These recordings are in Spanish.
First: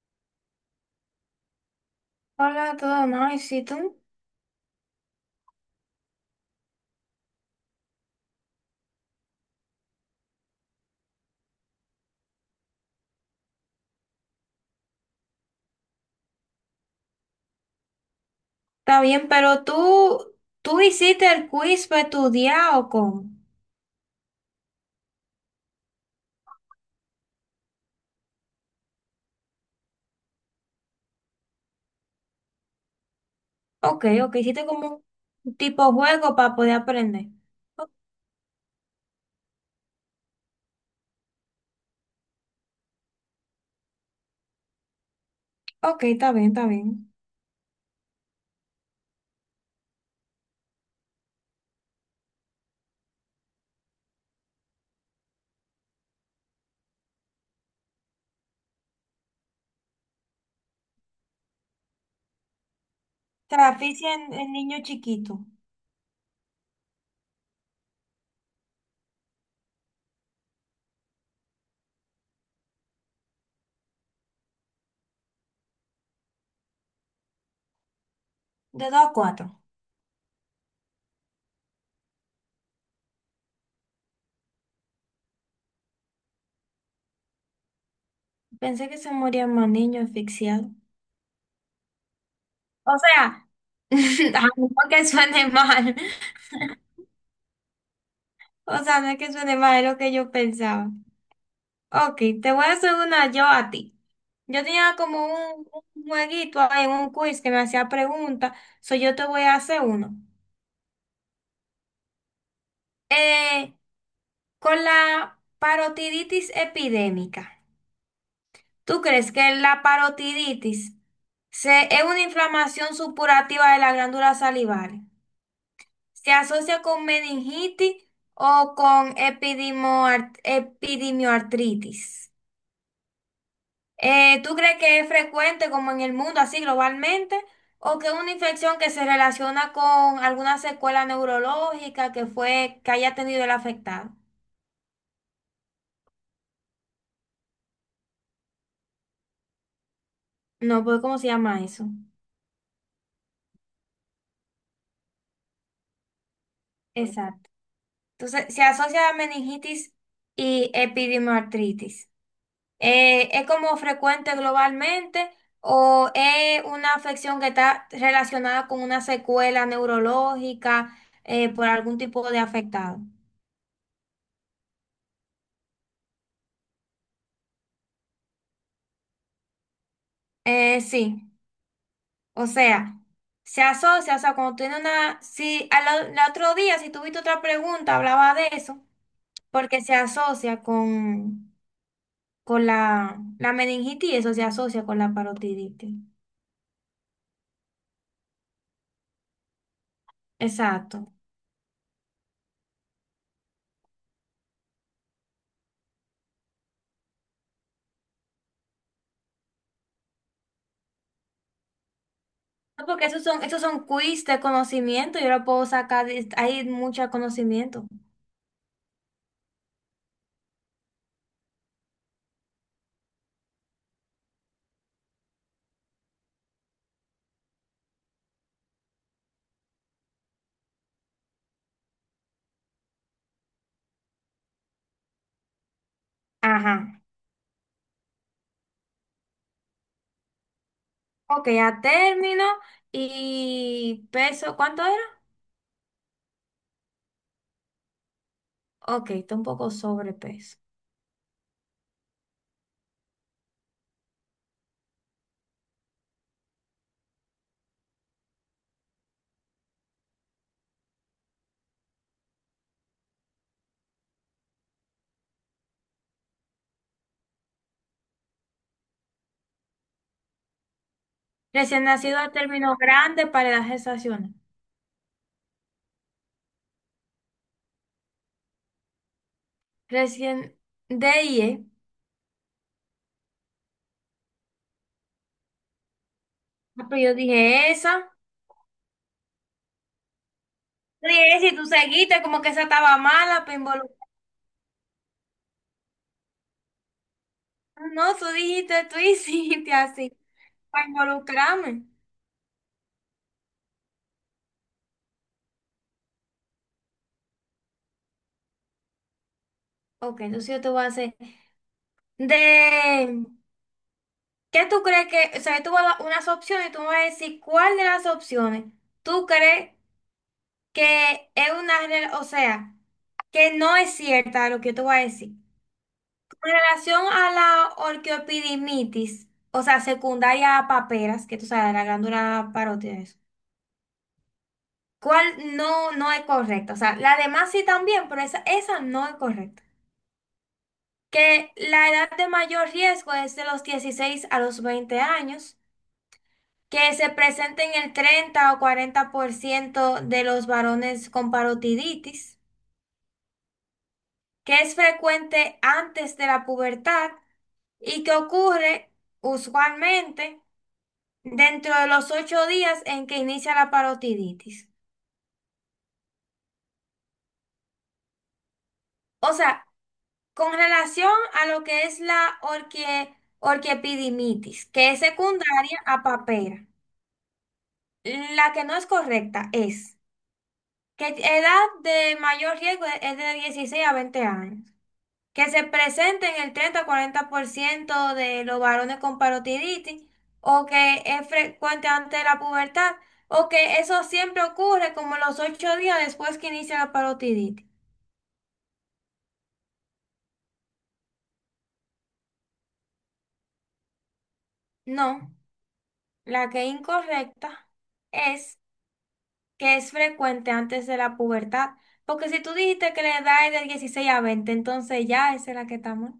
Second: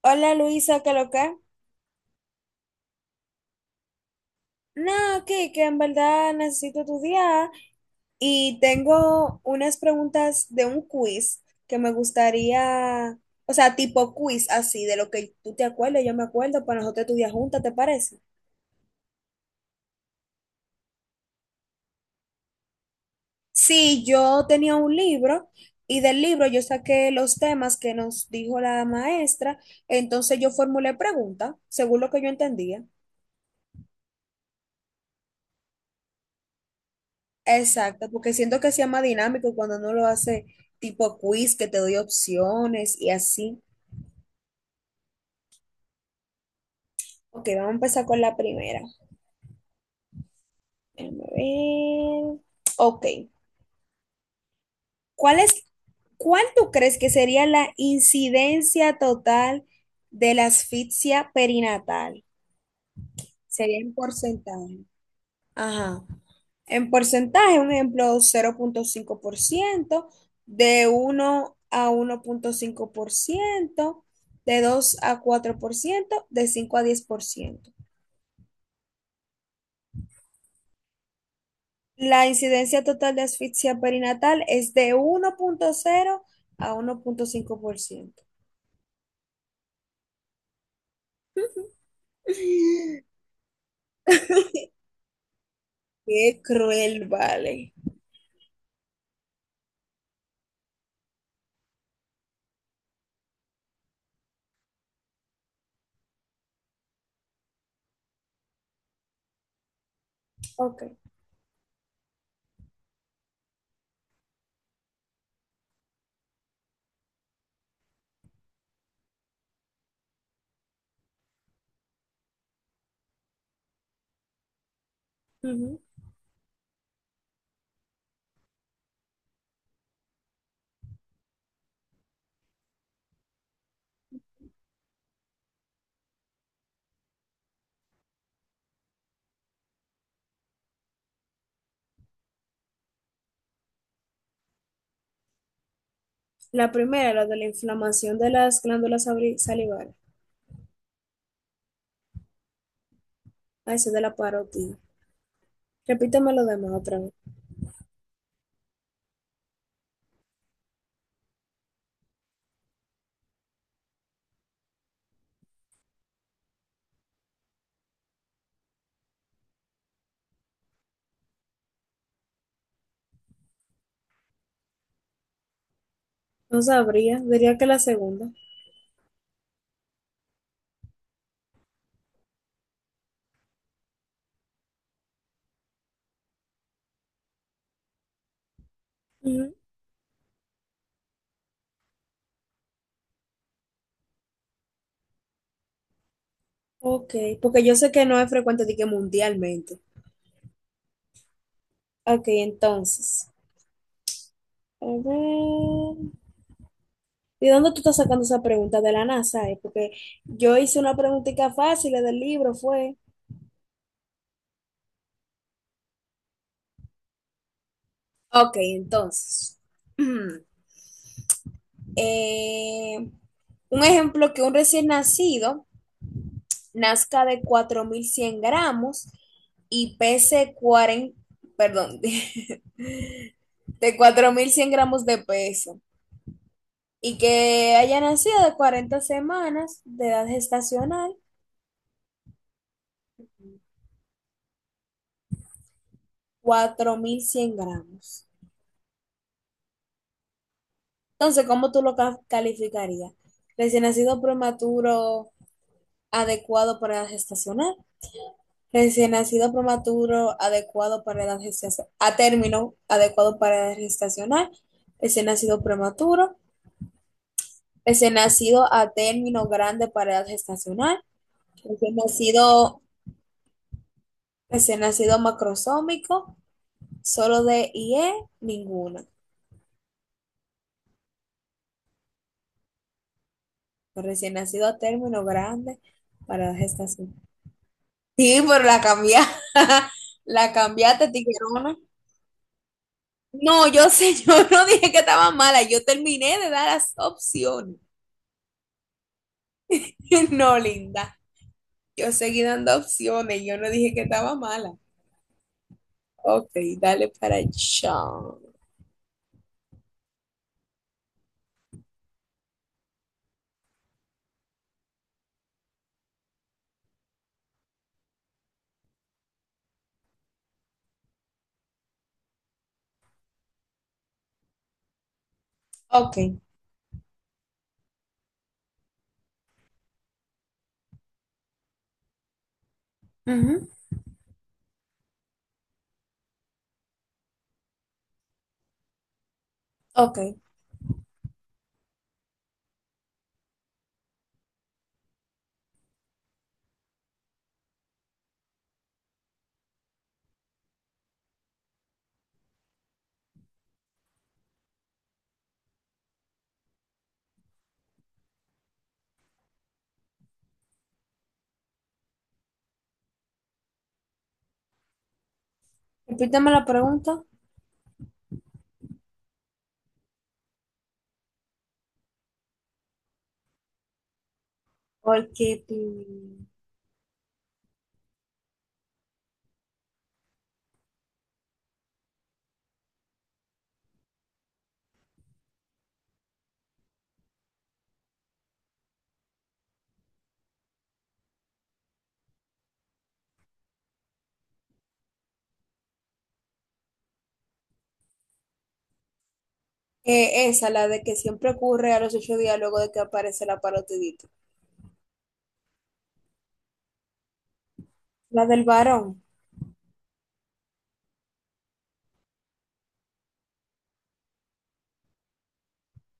Hola Luisa, ¿qué lo que? Hola, todo nice. ¿Y si tú? No, que en verdad necesito tu día y tengo unas preguntas de un quiz que me gustaría, o sea, tipo quiz así, de lo que tú te acuerdas, yo me acuerdo, para nosotros estudiar juntas, ¿te parece? Está bien. ¿Pero tú hiciste el quiz para estudiar o cómo? Sí, yo tenía un libro y del libro yo saqué los temas que nos dijo la maestra, entonces yo formulé preguntas según lo que yo entendía. Ok, ok, hiciste como un tipo juego para poder aprender. O- Exacto, porque siento que sea más dinámico cuando uno lo hace tipo quiz, que te doy opciones y así. Ok, está bien, está bien. Ok, vamos a empezar con la primera. Déjame ver. Ok, ¿cuál es, cuál tú crees que sería la incidencia total de la asfixia perinatal? Sería en Traficia en niño porcentaje. chiquito, Ajá. En porcentaje, un ejemplo, 0,5% de 1 a 1,5% de 2 a 4% de 5 a 10%. de dos a cuatro. La incidencia total de asfixia perinatal es de 1,0 a uno punto cinco por ciento. Pensé que se morían más niños asfixiados. O sea, a lo mejor que suene mal. Qué cruel, vale. O sea, no es que suene mal, es lo que yo pensaba. Ok, te voy a hacer una yo a ti. Yo tenía como un jueguito ahí, un quiz que me hacía preguntas, so yo te voy a hacer uno. Ok. Eh, con la parotiditis epidémica, ¿tú crees que la parotiditis es una inflamación supurativa de las glándulas salivales? Ujú. ¿Se asocia con meningitis o con epidemioartritis? ¿Tú crees que es frecuente como en el mundo, así globalmente, o que es una infección que se relaciona con alguna secuela neurológica que haya tenido el afectado? La primera, la de la inflamación de las glándulas sabri- salivales. No, pues ¿cómo se llama eso? Ah, eso es de la parotida. Repítame lo demás otra vez. Exacto. Entonces, se asocia a meningitis y epidimartritis. ¿Es como frecuente globalmente o es una afección que está relacionada con una secuela neurológica por algún tipo de afectado? No sabría, diría que la segunda. Sí. O sea, se asocia, o sea, cuando tiene una, si al, o- el otro día, si tuviste otra pregunta, hablaba de eso, Ujú. porque se asocia con la meningitis, eso se asocia con la parotiditis. Ok, porque yo sé que no es frecuente, de que mundialmente. Exacto. Ok, entonces. A ver. ¿De dónde tú estás sacando esa pregunta? ¿De la NASA, eh? Porque yo hice una preguntita fácil del libro, No, fue. porque esos son quiz de conocimiento, yo lo puedo sacar, hay mucho conocimiento. Ok, entonces. Eh, un ejemplo que un recién nacido nazca de 4100 gramos y pese 40, perdón, de 4100 gramos de peso Ajá. y que haya nacido de 40 semanas de edad gestacional, Ok, a término y peso, ¿cuánto era? 4100 gramos. Ok, está un poco sobrepeso. Entonces, ¿cómo tú lo calificarías? Recién nacido prematuro adecuado para edad gestacional, recién nacido prematuro adecuado para edad gestacional, a término adecuado para edad gestacional, recién nacido prematuro, recién nacido a término grande para edad gestacional, Recién recién nacido a término nacido, grande para la gestación. recién nacido macrosómico, solo de IE, ninguna. Recién de IE. Recién nacido a término grande para edad Ah, pero gestacional. yo dije esa. Sí, pero la cambié, la Yo cambiaste, dije, Si tú tiguerona. seguiste, como que esa estaba mala para No, yo involucrarme". sé, yo no dije que estaba mala, yo terminé de dar las opciones. No, tú dijiste, tú hiciste así, No, para linda, involucrarme. yo seguí dando opciones, yo no dije que estaba mala. Ok, dale para allá. Ok, entonces yo te voy a hacer. De, ¿Qué tú crees que, o sea, yo te voy a dar unas opciones y tú me vas a decir cuál de las opciones tú crees que es o sea, que no es cierta lo que yo te voy a decir? Ok, En relación a la orquiopidimitis, o sea, secundaria a paperas, que tú sabes, la glándula parótida, eso, ujú, ¿cuál no es correcta? O sea, la demás sí también, pero esa no es correcta. ok. Que la edad de mayor riesgo es de los 16 a los 20 años, que se presenta en el 30 o 40% de los varones con parotiditis, que es frecuente antes de la pubertad y que ocurre usualmente dentro de los 8 días en que inicia la parotiditis. Repítame la pregunta, O sea, con relación a lo que es la orquiepididimitis, que es porque secundaria a papera, la que no es correcta es que edad de mayor riesgo es de 16 a 20 años, que se presente en el 30-40% de los varones con parotiditis, o que es frecuente antes de la pubertad, o que eso siempre ocurre como los 8 días después que inicia la parotiditis. Esa, la de que siempre ocurre a los 8 días luego de que aparece la parotidita. No, la que es incorrecta La es del varón. que es frecuente antes de la pubertad. Porque si tú dijiste que la edad es de 16 a 20, entonces ya esa es la que estamos.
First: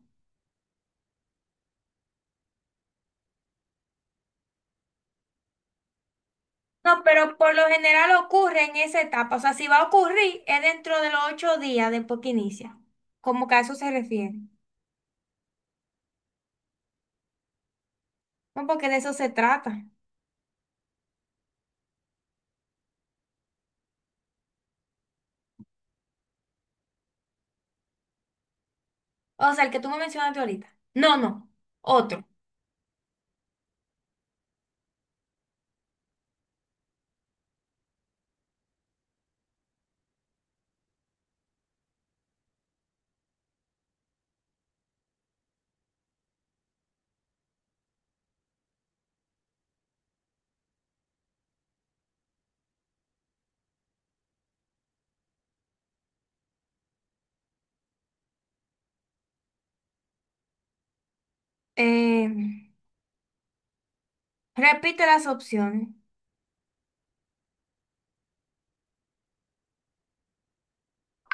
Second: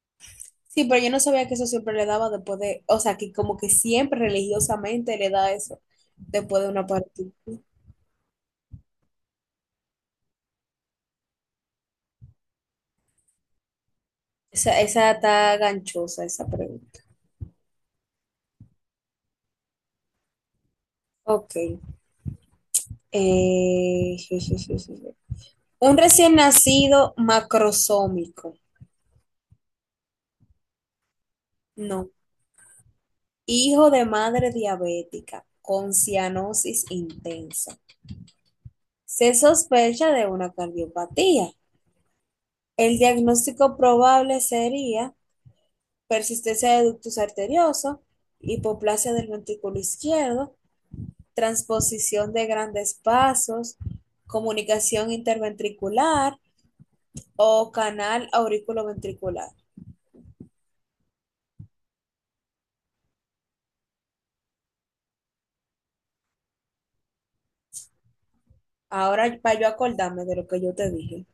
Sí, pero yo no sabía que eso siempre le daba después de, o sea, que como que siempre religiosamente le da eso después de una No, partida. pero por lo general ocurre en esa etapa. O sea, si va a ocurrir, es dentro de los 8 días después que inicia. Como que a eso se refiere. Esa está ganchosa, esa pregunta. No, porque de eso se trata. Ok. Je, je, je, je, je. Un recién nacido macrosómico. O sea, el que tú me mencionaste ahorita. No, no. No. Otro. Hijo de madre diabética con cianosis intensa. Se sospecha de una cardiopatía. El diagnóstico probable sería persistencia de ductus arterioso, hipoplasia del ventrículo izquierdo, transposición de grandes vasos, comunicación interventricular o canal auriculoventricular. Eh, repite las opciones. Ahora, para yo acordarme de lo que yo te dije,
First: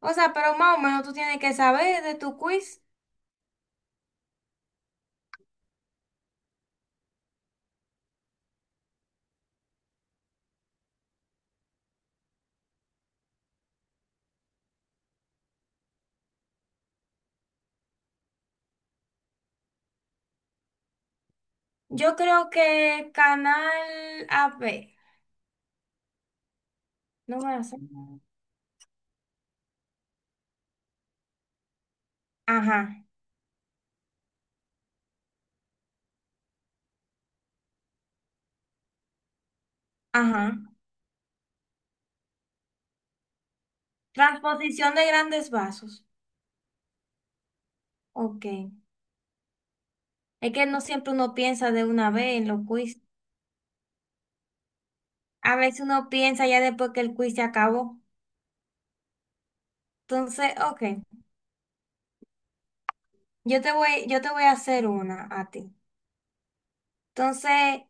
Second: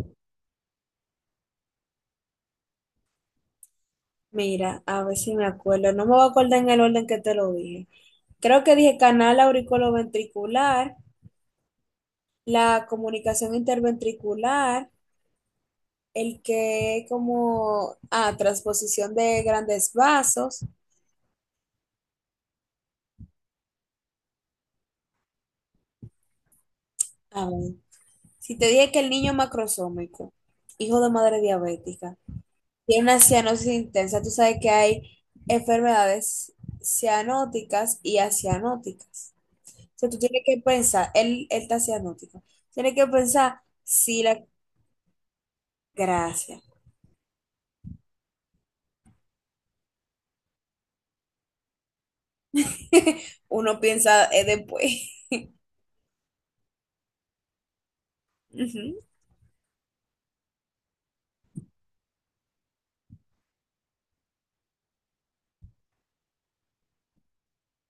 O sea, pero más o menos tú tienes que saber de tu quiz. mira, a ver si me acuerdo, no me voy a acordar en el orden que te lo dije. Creo que dije canal auriculoventricular, la comunicación interventricular, el que como, ah, transposición de grandes vasos. Yo creo que canal AB, no A me ver, hace. si te dije que el niño macrosómico, hijo de madre diabética, tiene Ajá, una cianosis intensa, tú sabes que hay enfermedades cianóticas y acianóticas. O sea, tú tienes ajá. que pensar, él está cianótico, tienes que pensar si la Transposición de grandes vasos. gracia. Ok. Es que no siempre uno piensa de una vez en los quiz. Uno piensa después. A veces uno piensa ya después que el quiz se acabó. Ujú, Entonces, ok. Yo te voy a hacer una a ti. Entonces,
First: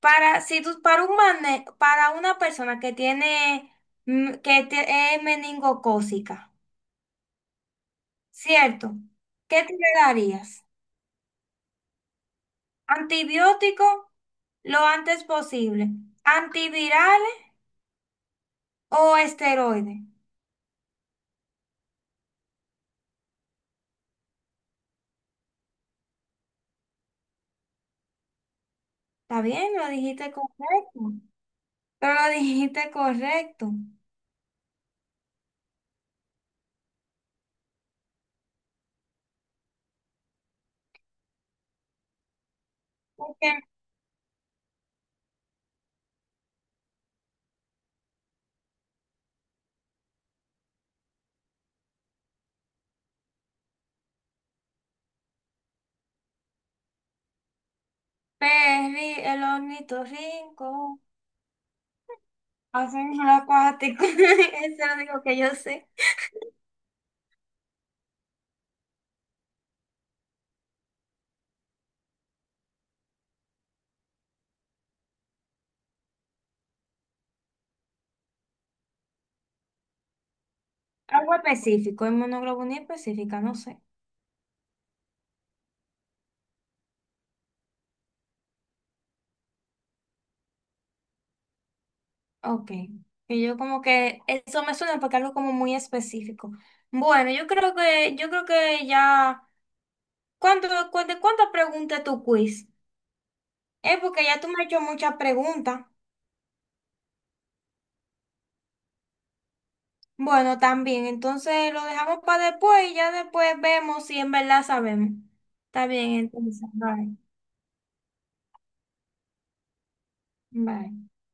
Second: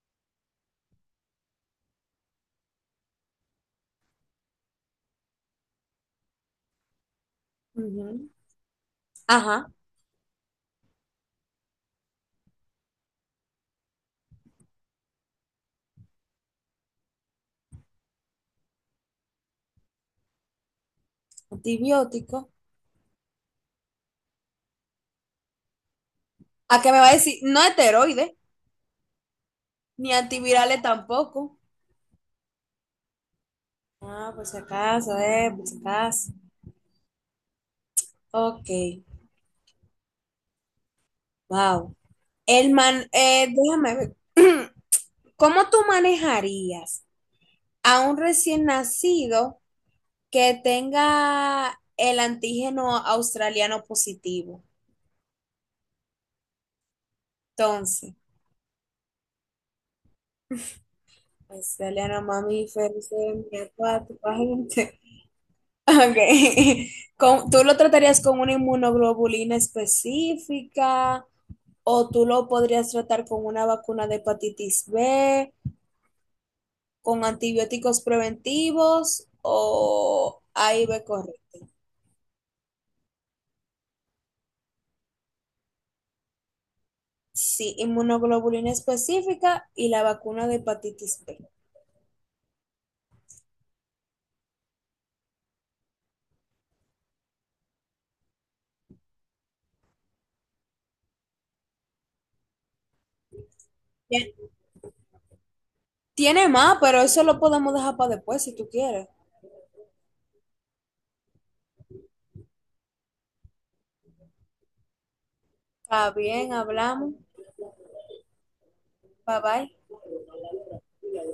para, si tú, para un mane- para una persona que tiene, es meningocócica, ujú. ¿cierto? ¿Qué Ajá, te le darías? Antibiótico lo antes posible. Antivirales o esteroides. antibiótico. ¿A qué me va a decir? No heteroide. Está bien, lo Ni dijiste antivirales correcto. tampoco. Pero lo dijiste correcto. Ah, por si acaso, por si acaso. Ok, wow. El man, Porque déjame ver. ¿Cómo tú manejarías a un recién nacido que tenga el antígeno australiano positivo? Entonces, el ornitorrinco, australiano mamífero, hacen lo semia, acuático. Eso acuático, es lo agente. único que yo sé. Ok. Con- ¿Tú lo tratarías con una inmunoglobulina específica? O tú lo podrías tratar con una vacuna de hepatitis B, con antibióticos preventivos o AIB Algo correcta. específico, inmunoglobulina específica, no sé. Sí, inmunoglobulina específica y la vacuna de hepatitis B. Ok. Y yo como que eso me suena porque algo como muy específico. Bueno, yo creo que ya. ¿De cuántas preguntas tu quiz? Es porque Bien, ya tú me has hecho muchas preguntas. tiene más, pero eso lo podemos dejar para después si tú quieres. Bueno, también, entonces lo dejamos para después y ya después vemos si en verdad sabemos. Está Está bien, bien, entonces, hablamos. bye, Bye bye. bye.